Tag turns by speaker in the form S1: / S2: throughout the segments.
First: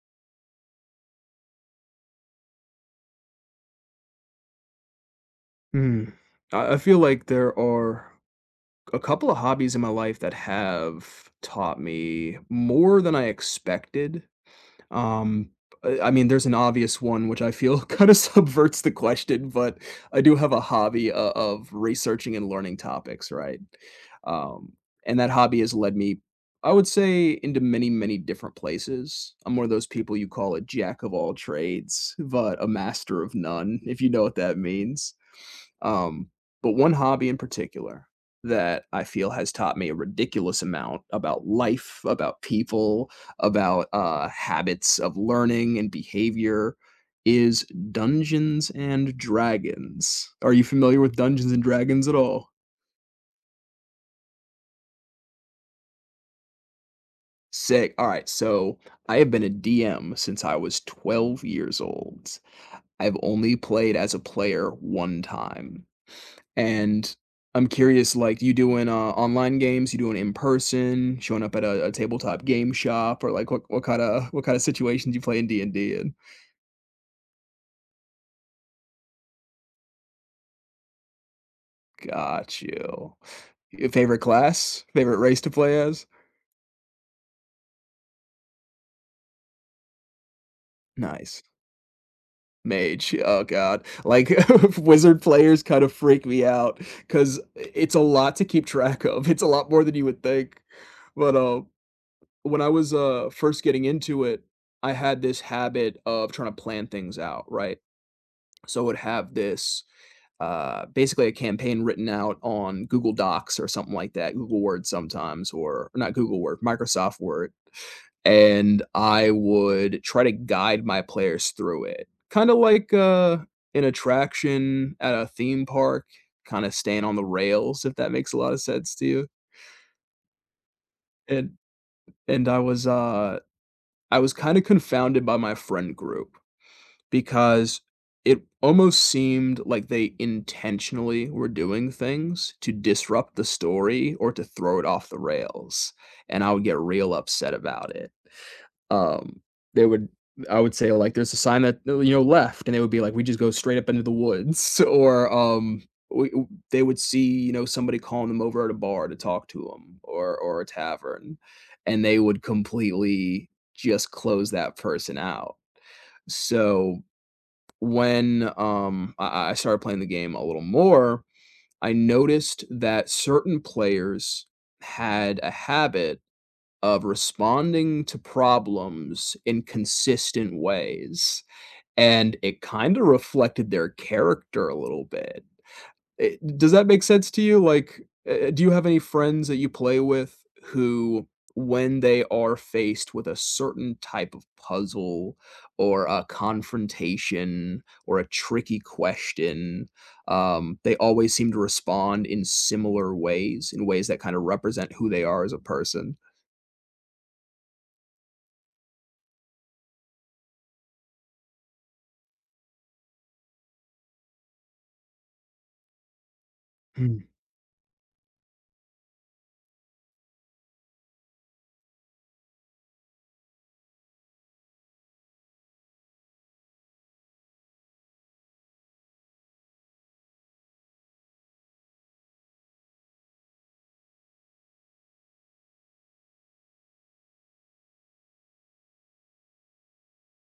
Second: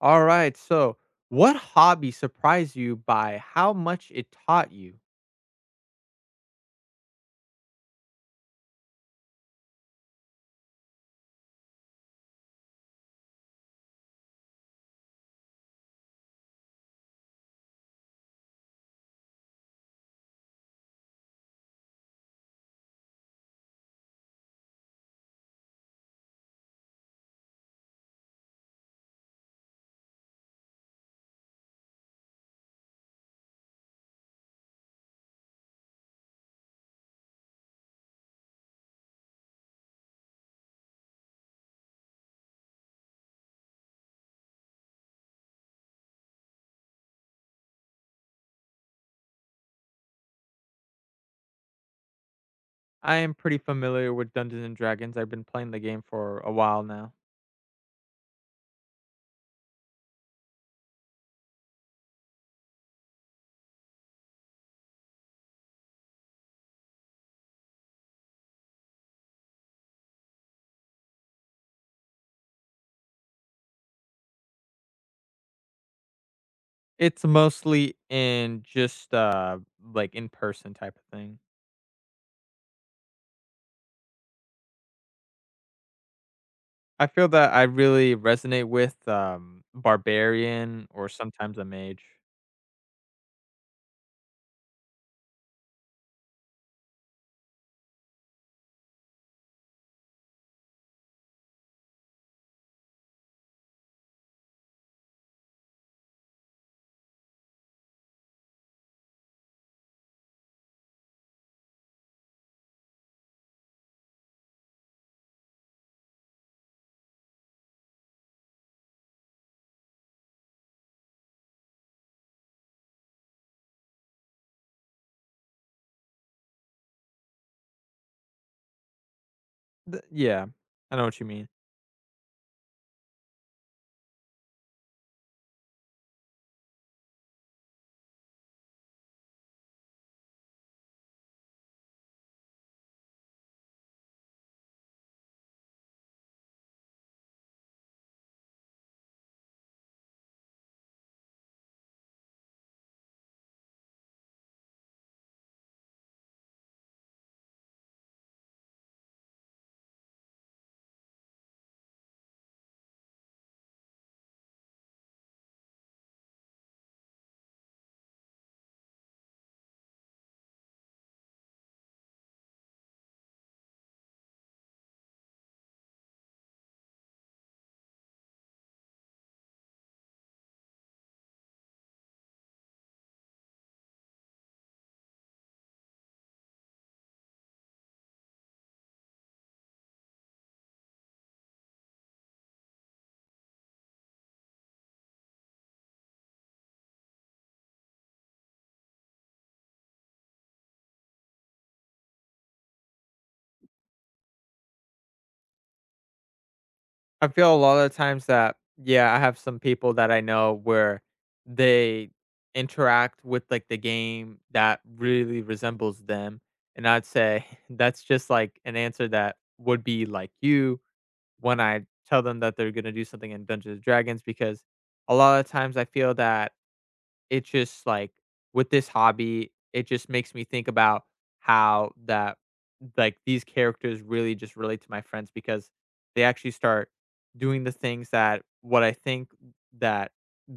S1: All right. So, what hobby surprised you by how much it taught you?
S2: Hmm, I feel like there are a couple of hobbies in my life that have taught me more than I expected. Um, I mean, there's an obvious one which I feel kind of subverts the question, but I do have a hobby of researching and learning topics, right? Um, and that hobby has led me, I would say, into many, many different places. I'm one of those people you call a jack of all trades, but a master of none, if you know what that means um, but one hobby in particular that I feel has taught me a ridiculous amount about life, about people, about habits of learning and behavior is Dungeons and Dragons. Are you familiar with Dungeons and Dragons at all?
S1: I am pretty familiar with Dungeons and Dragons. I've been playing the game for a while now.
S2: Sick. All right. So I have been a DM since I was 12 years old. I've only played as a player one time. And I'm curious, like, you doing online games? You doing in person? Showing up at a tabletop game shop, or like, what kind of situations you play in D and D? In?
S1: It's mostly in just like in person type of thing.
S2: Got you. Your favorite class? Favorite race to play as?
S1: I feel that I really resonate with barbarian or
S2: Nice.
S1: sometimes a mage.
S2: Mage. Oh god. Like wizard players kind of freak me out cuz it's a lot to keep track of. It's a lot more than you would think. But when I was first getting into it, I had this habit of trying to plan things out, right? So I would have this basically a campaign written out on Google Docs or something like that, Google Word sometimes, or not Google Word, Microsoft Word. And I would try to guide my players through it, kind of like an attraction at a theme park, kind of staying on the rails, if that makes a lot of sense to you.
S1: Yeah. I know what you mean.
S2: And and I was kind of confounded by my friend group because it almost seemed like they intentionally were doing things to disrupt the story or to throw it off the rails, and I would get real upset about it. Um, they would, I would say, like, there's a sign that left, and they would be like, "We just go straight up into the woods," or we, they would see somebody calling them over at a bar to talk to them or a tavern, and they would completely just close that person out. So when I started playing the game a little more, I noticed that certain players had a habit of responding to problems in consistent ways, and it kinda reflected their character a little bit. Does that make sense to you? Like, do you have any friends that you play with who, when they are faced with a certain type of puzzle or a confrontation or a tricky question, they always seem to respond in similar ways, in ways that kind of represent who they are as a person?
S1: I feel a lot of times that yeah, I have some people that I know where they interact with like the game that really resembles them, and I'd
S2: Mm,
S1: say that's just like an answer that would be like you when I tell them that they're gonna do something in Dungeons and Dragons because a lot of times I feel that it just, like, with this hobby, it just makes me think about how that like, these characters really just relate to my friends because they actually start doing the things that what I think that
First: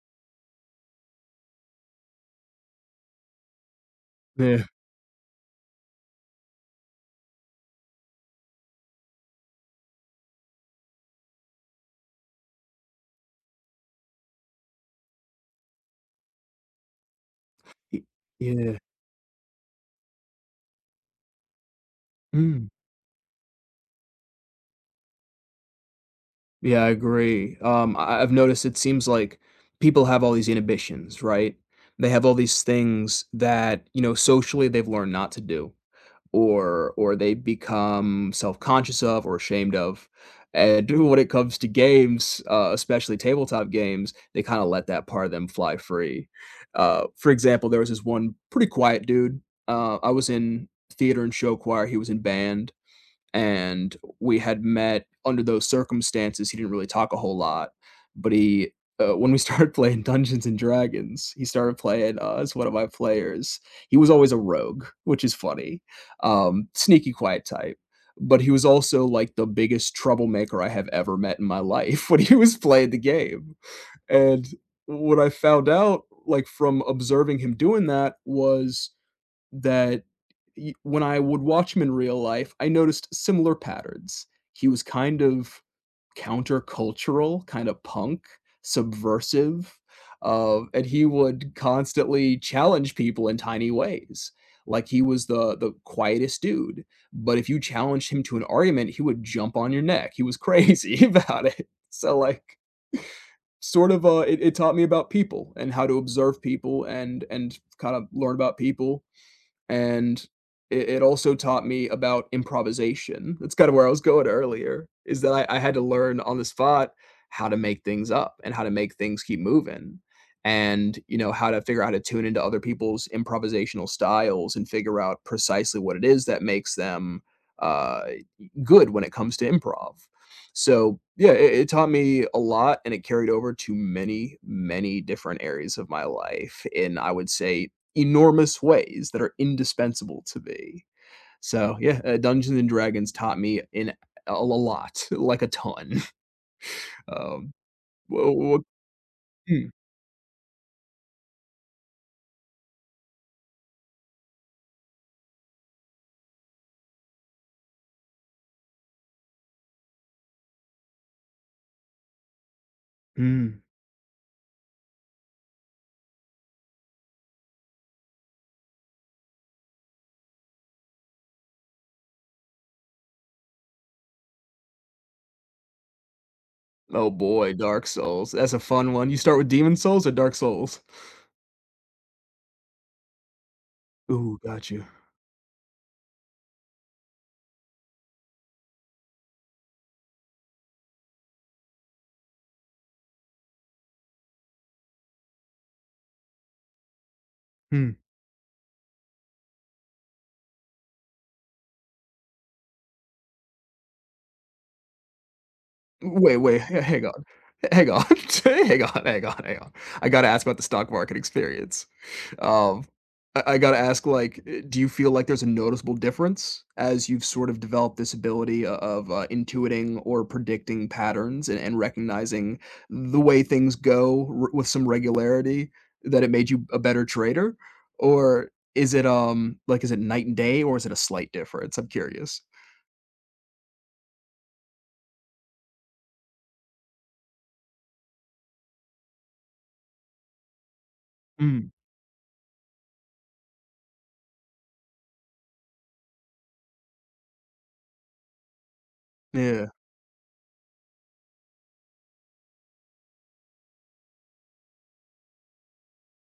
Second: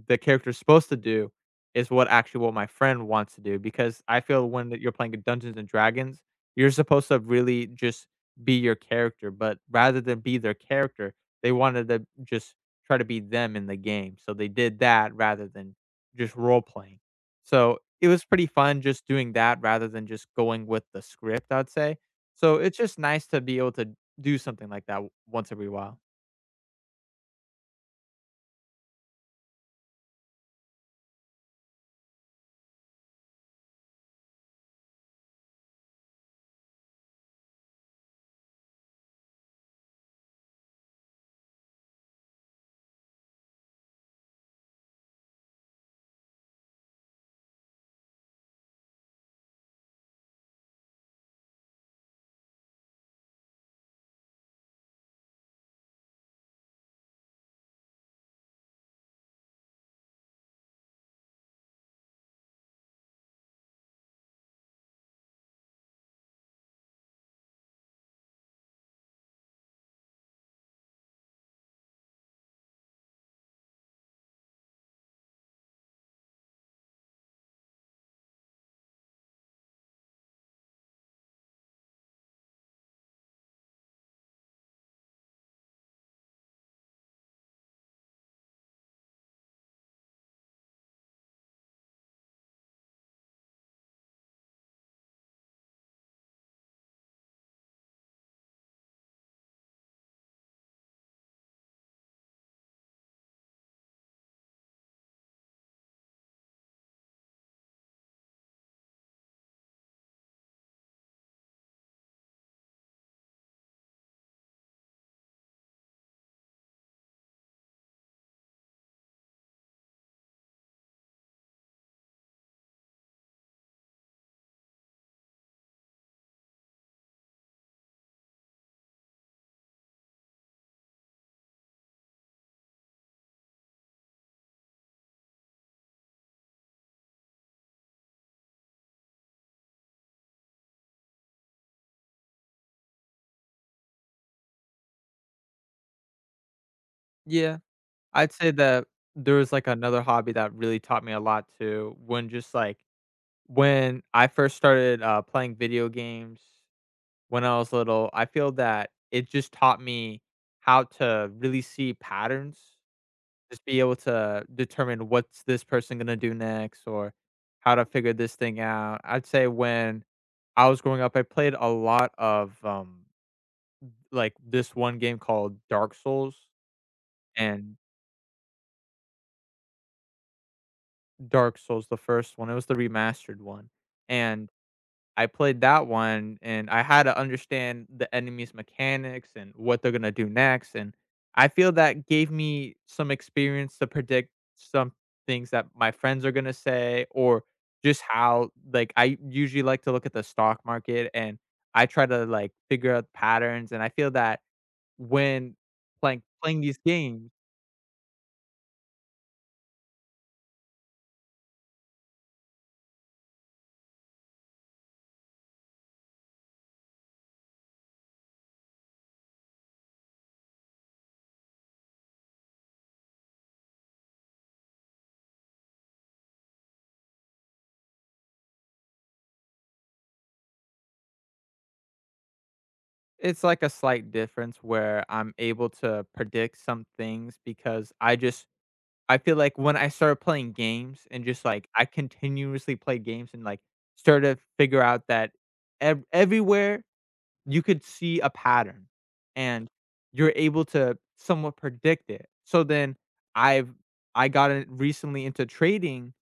S1: the character's supposed to do is what actually what my friend wants to do, because I feel
S2: yeah.
S1: when that you're playing Dungeons& and Dragons, you're supposed to really just be your character, but rather than be their character, they wanted to just try to be them in the game, so they did that rather than just role playing. So
S2: Y
S1: it was pretty
S2: yeah.
S1: fun just doing that rather than just going with the script, I'd say. So
S2: Mm.
S1: it's just nice to be able to do something like that once every while.
S2: Yeah, I agree. I've noticed it seems like people have all these inhibitions, right? They have all these things that, you know, socially they've learned not to do or they become self-conscious of or ashamed of. And when it comes to games, especially tabletop games, they kind of let that part of them fly free. For example, there was this one pretty quiet dude. I was in theater and show choir. He was in band and we had met under those circumstances. He didn't really talk a whole lot, but he when we started playing Dungeons and Dragons, he started playing as one of my players. He was always a rogue, which is funny, sneaky, quiet type. But he was also like the biggest troublemaker I have ever met in my life when he was playing the game. And what I found out, like from observing him doing that, was that y when I would watch him in real life, I noticed similar patterns. He was kind of countercultural, kinda punk, subversive, and he would constantly challenge people in tiny ways. Like, he was the quietest dude, but if you challenged him to an argument, he would jump on your neck. He was crazy about it. So, like, sort of, it taught me about people and how to observe people and kind of learn about people and it also taught me about improvisation. That's kind of where I was going earlier, is that I had to learn on the spot how to make things up and how to make things keep moving and you know how to figure out how to tune into other people's improvisational styles and figure out precisely what it is that makes them uh, good when it comes to improv. So yeah, it taught me a lot and it carried over to many many different areas of my life in I would say enormous ways that are indispensable to me. So yeah, Dungeons and Dragons taught me a lot, like a ton. Um,
S1: Yeah.
S2: wha-
S1: I'd say
S2: wha-
S1: that there was like
S2: mm,
S1: another hobby that really taught me a lot too. When just like when I first started playing video games when I was little, I feel that it just taught me how to really see patterns.
S2: mm.
S1: Just be able to determine what's this person gonna do next or how to figure this thing out. I'd say when I was growing up, I played a lot of, like, this one game called Dark Souls,
S2: Oh boy,
S1: and
S2: Dark Souls. That's a fun one. You start with Demon Souls or Dark Souls?
S1: Dark Souls, the first one, it was the remastered one,
S2: Ooh,
S1: and
S2: got you.
S1: I played that one, and I had to understand the enemy's mechanics and what they're gonna do next, and I feel that gave me some experience to predict some things that my friends are gonna say, or
S2: Hmm.
S1: just how like, I usually like to look at the stock market, and I try to, like, figure out patterns, and I feel that when playing
S2: Wait, wait,
S1: playing these
S2: h- hang on.
S1: games,
S2: Hang on. Hang on. I gotta ask about the stock market experience. Um, I gotta ask, like, do you feel like there's a noticeable difference as you've sort of developed this ability o of, intuiting or predicting patterns and recognizing the way things go r with some regularity that it made you a better trader? Or is it, like, is it night and day, or is it a slight difference? I'm curious.
S1: it's like a slight difference where I'm able to predict some things because I just I feel like when I started playing games and just, like,
S2: Mm.
S1: I continuously play games and, like, started to figure out that ev everywhere you could see a pattern,
S2: Yeah.
S1: and you're able to somewhat predict it. So then I've I got in recently into trading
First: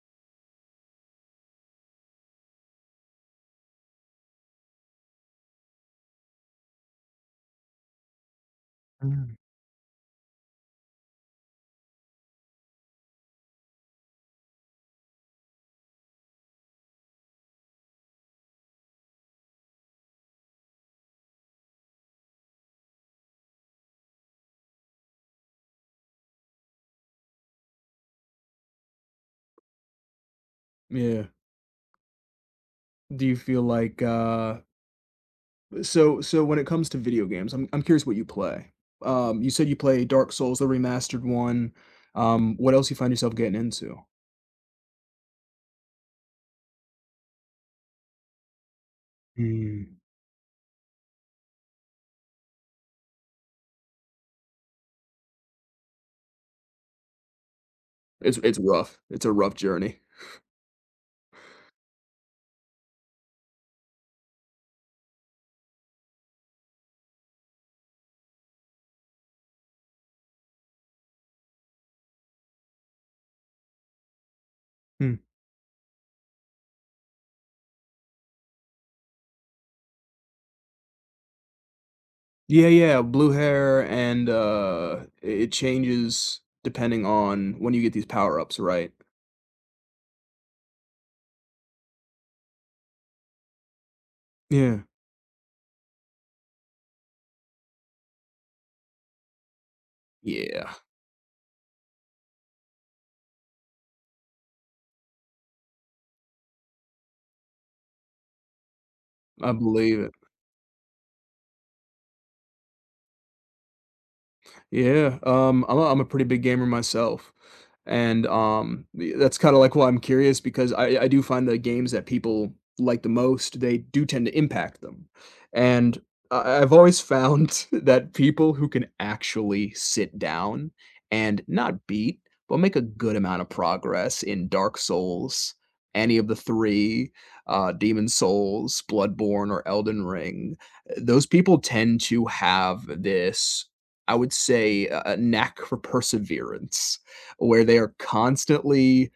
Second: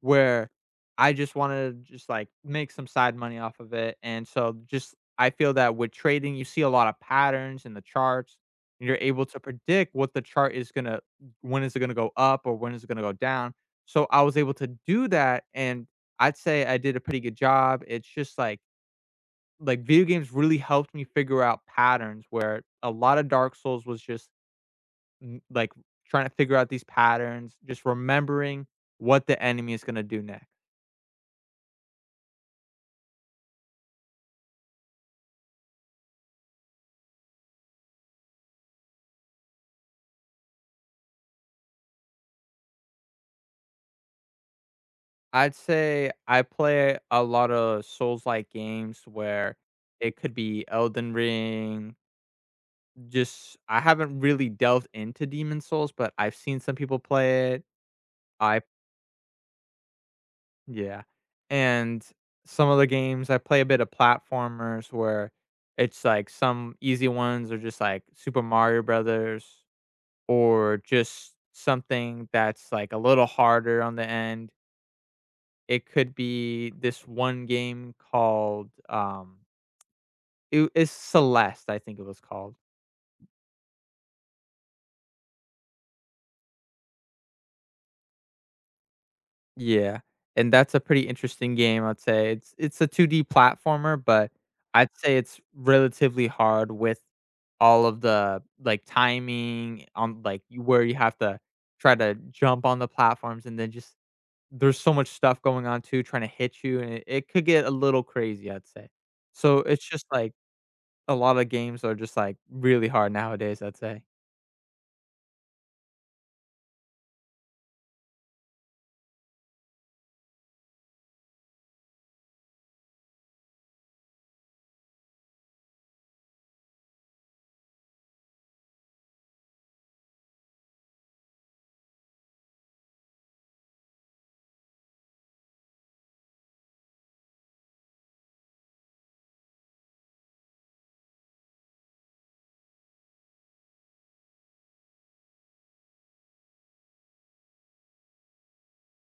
S1: where I just wanna just, like, make some side money off of it, and so just I feel that with trading, you see a lot of patterns in the charts, and you're able
S2: Mm,
S1: to predict what the chart is gonna when is it gonna go up or when is it gonna go down. So I was able to do that, and I'd say I did a pretty good job. It's just like, video games really helped me figure out patterns where a lot of Dark Souls was just, n like, trying to figure out these patterns, just remembering what the enemy is gonna do next.
S2: yeah. Do you feel like, so when it comes to video games, I'm curious what you play. You said you play Dark Souls, the remastered one. What else you find yourself getting into?
S1: I'd say I play a lot of Souls-like games where
S2: Mm.
S1: it could be Elden Ring, just I haven't really delved into Demon Souls, but I've seen some people play it.
S2: It's
S1: I
S2: rough. It's a rough journey.
S1: yeah. And some of the games I play a bit of platformers where it's like some easy ones are just like Super Mario Brothers or just something that's like a little harder on the end.
S2: Hmm.
S1: It could be this one game called it's Celeste, I think it was called.
S2: Yeah, yeah, blue hair and it changes depending on when you get these power-ups, right?
S1: Yeah, and that's a pretty interesting game, I'd say. It's a 2D platformer, but
S2: Yeah.
S1: I'd say it's relatively hard with all of the, like, timing on, like, you
S2: Yeah,
S1: where you have to try to jump on the platforms and then just there's so much stuff going on too trying to hit you, and it could get a little crazy, I'd say.
S2: I
S1: So, it's
S2: believe
S1: just,
S2: it.
S1: like, a lot of games are just, like, really hard nowadays, I'd say.
S2: Yeah, I'm a pretty big gamer myself, and, the that's kinda, like, why I'm curious because I do find the games that people like the most, they do tend to impact them, and I've always found that people who can actually sit down and not beat, but make a good amount of progress in Dark Souls, any of the 3, Demon's Souls, Bloodborne, or Elden Ring, those people tend to have this, I would say, a knack for perseverance, where they are constantly,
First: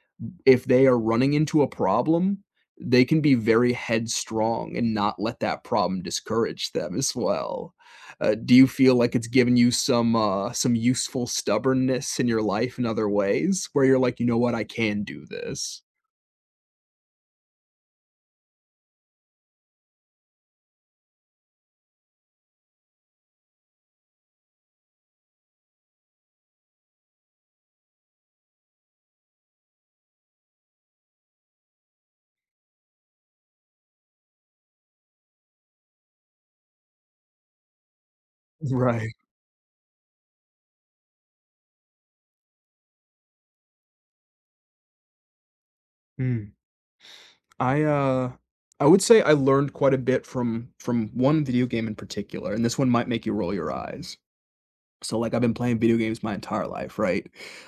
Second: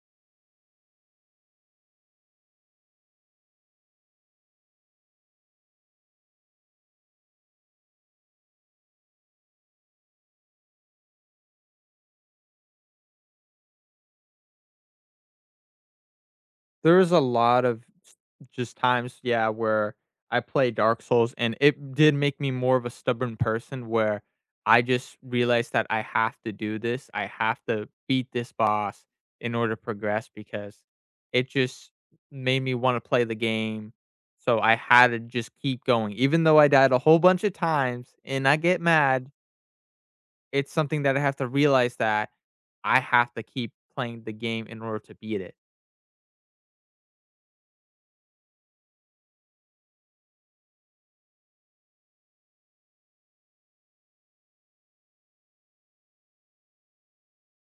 S2: if they are running into a problem, they can be very headstrong and not let that problem discourage them as well. Do you feel like it's given you some useful stubbornness in your life in other ways where you're like, "You know what? I can do this."
S1: There was a lot of s just times, yeah, where I play Dark Souls, and it did make me more of a stubborn person where I just realized that I have to do this, I have to beat this boss in order to progress because it just made me wanna play the game, so I had to just keep going. Even though I died a whole bunch of times and I get
S2: Right.
S1: mad, it's something that I have to realize that I have to keep playing the game in order to beat it.
S2: Mm. I, uh, I would say I learned quite a bit from one video game in particular, and this one might make you roll your eyes. So, like, I've been playing video games my entire life, right?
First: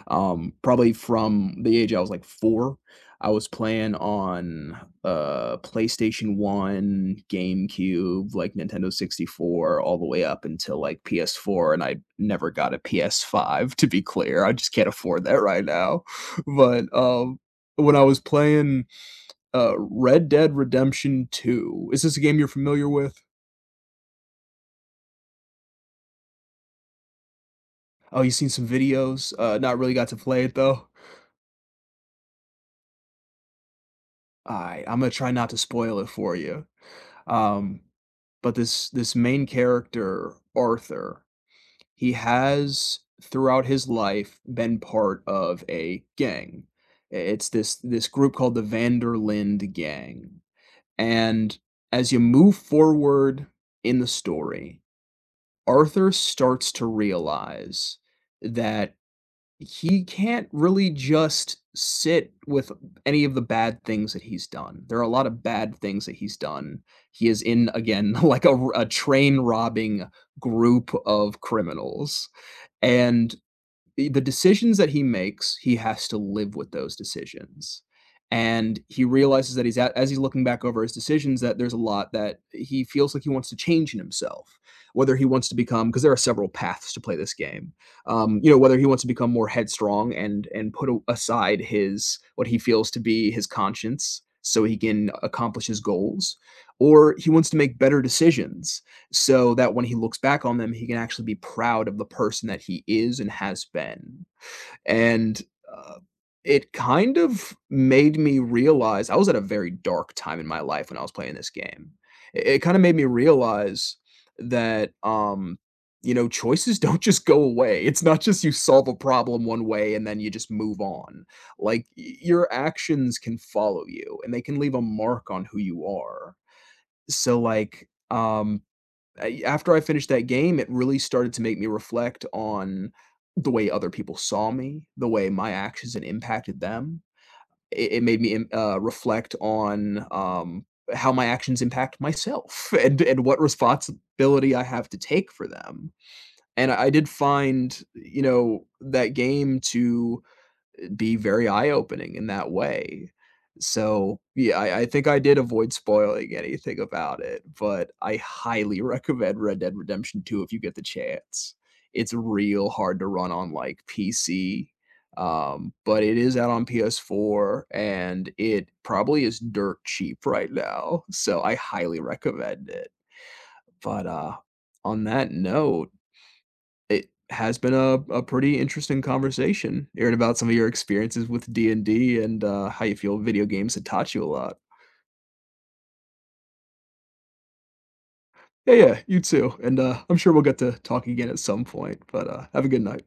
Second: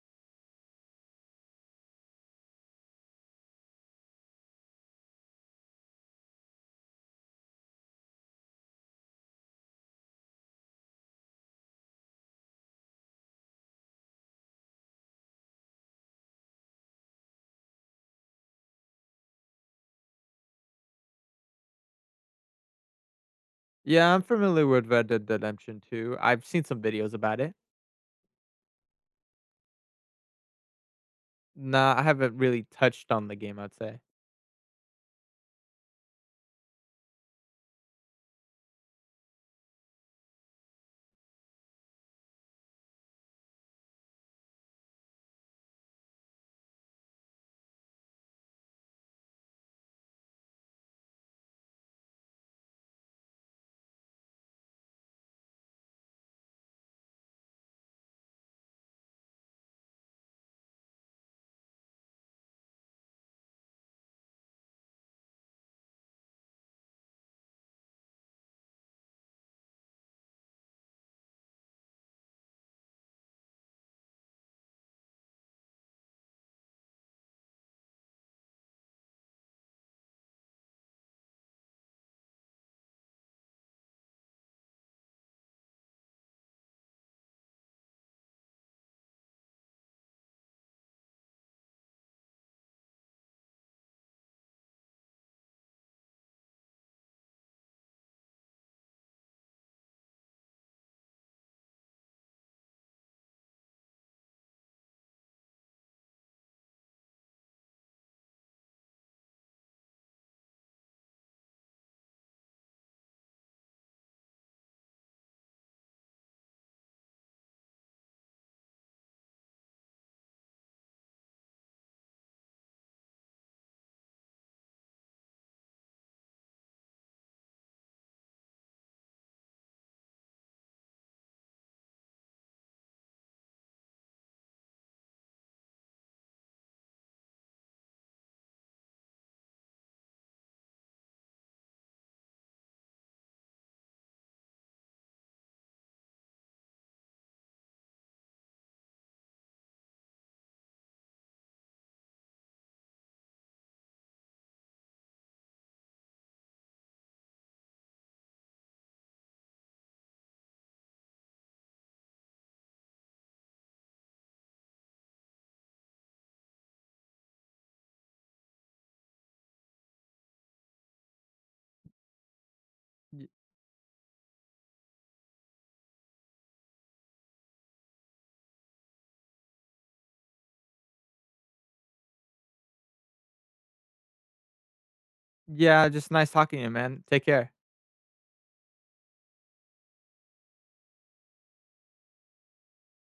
S2: Probably from the age I was like four, I was playing on PlayStation 1, GameCube, like Nintendo 64, all the way up until like PS4. And I never got a PS5, to be clear. I just can't afford that right now. But when I was playing Red Dead Redemption 2, is this a game you're familiar with?
S1: Yeah, I'm familiar with Red Dead Redemption 2. I've seen some videos about it.
S2: Oh, you've seen some videos. Not really got to play it though.
S1: Nah, I haven't really touched on the game, I'd say.
S2: Alright, I'm gonna try not to spoil it for you. Um, but this main character, Arthur, he has throughout his life been part of a gang. It's this group called the Vanderlind Gang, and as you move forward in the story, Arthur starts to realize that he can't really just sit with any of the bad things that he's done. There are a lot of bad things that he's done. He is in, again, like a train robbing group of criminals, and the decisions that he makes, he has to live with those decisions. And he realizes that as he's looking back over his decisions, that there's a lot that he feels like he wants to change in himself, whether he wants to become, because there are several paths to play this game. You know, whether he wants to become more headstrong and put aside his what he feels to be his conscience so he can accomplish his goals, or he wants to make better decisions so that when he looks back on them, he can actually be proud of the person that he is and has been. And uh, it kind of made me realize I was at a very dark time in my life when I was playing this game. It kind of made me realize that, you know, choices don't just go away. It's not just you solve a problem one way and then you just move on. Like your actions can follow you and they can leave a mark on who you are. So, like, I after I finished that game, it really started to make me reflect on the way other people saw me, the way my actions had impacted them. It made me, im reflect on, how my actions impact myself and what responsibility I have to take for them, and I did find, you know, that game to be very eye-opening in that way. So, yeah, I think I did avoid spoiling anything about it, but I highly recommend Red Dead Redemption 2 if you get the chance. It's real hard to run on, like, PC, but it is out on PS4, and it probably is dirt cheap right now, so I highly recommend it.
S1: Y-
S2: But, on that note, it has been a pretty interesting conversation hearing about some of your experiences with d&d and D and how you feel video games had taught you a lot.
S1: yeah, just nice talking to you, man. Take care.
S2: Yeah, yeah, you too, and I'm sure we'll get to talk again at some point, but have a good night.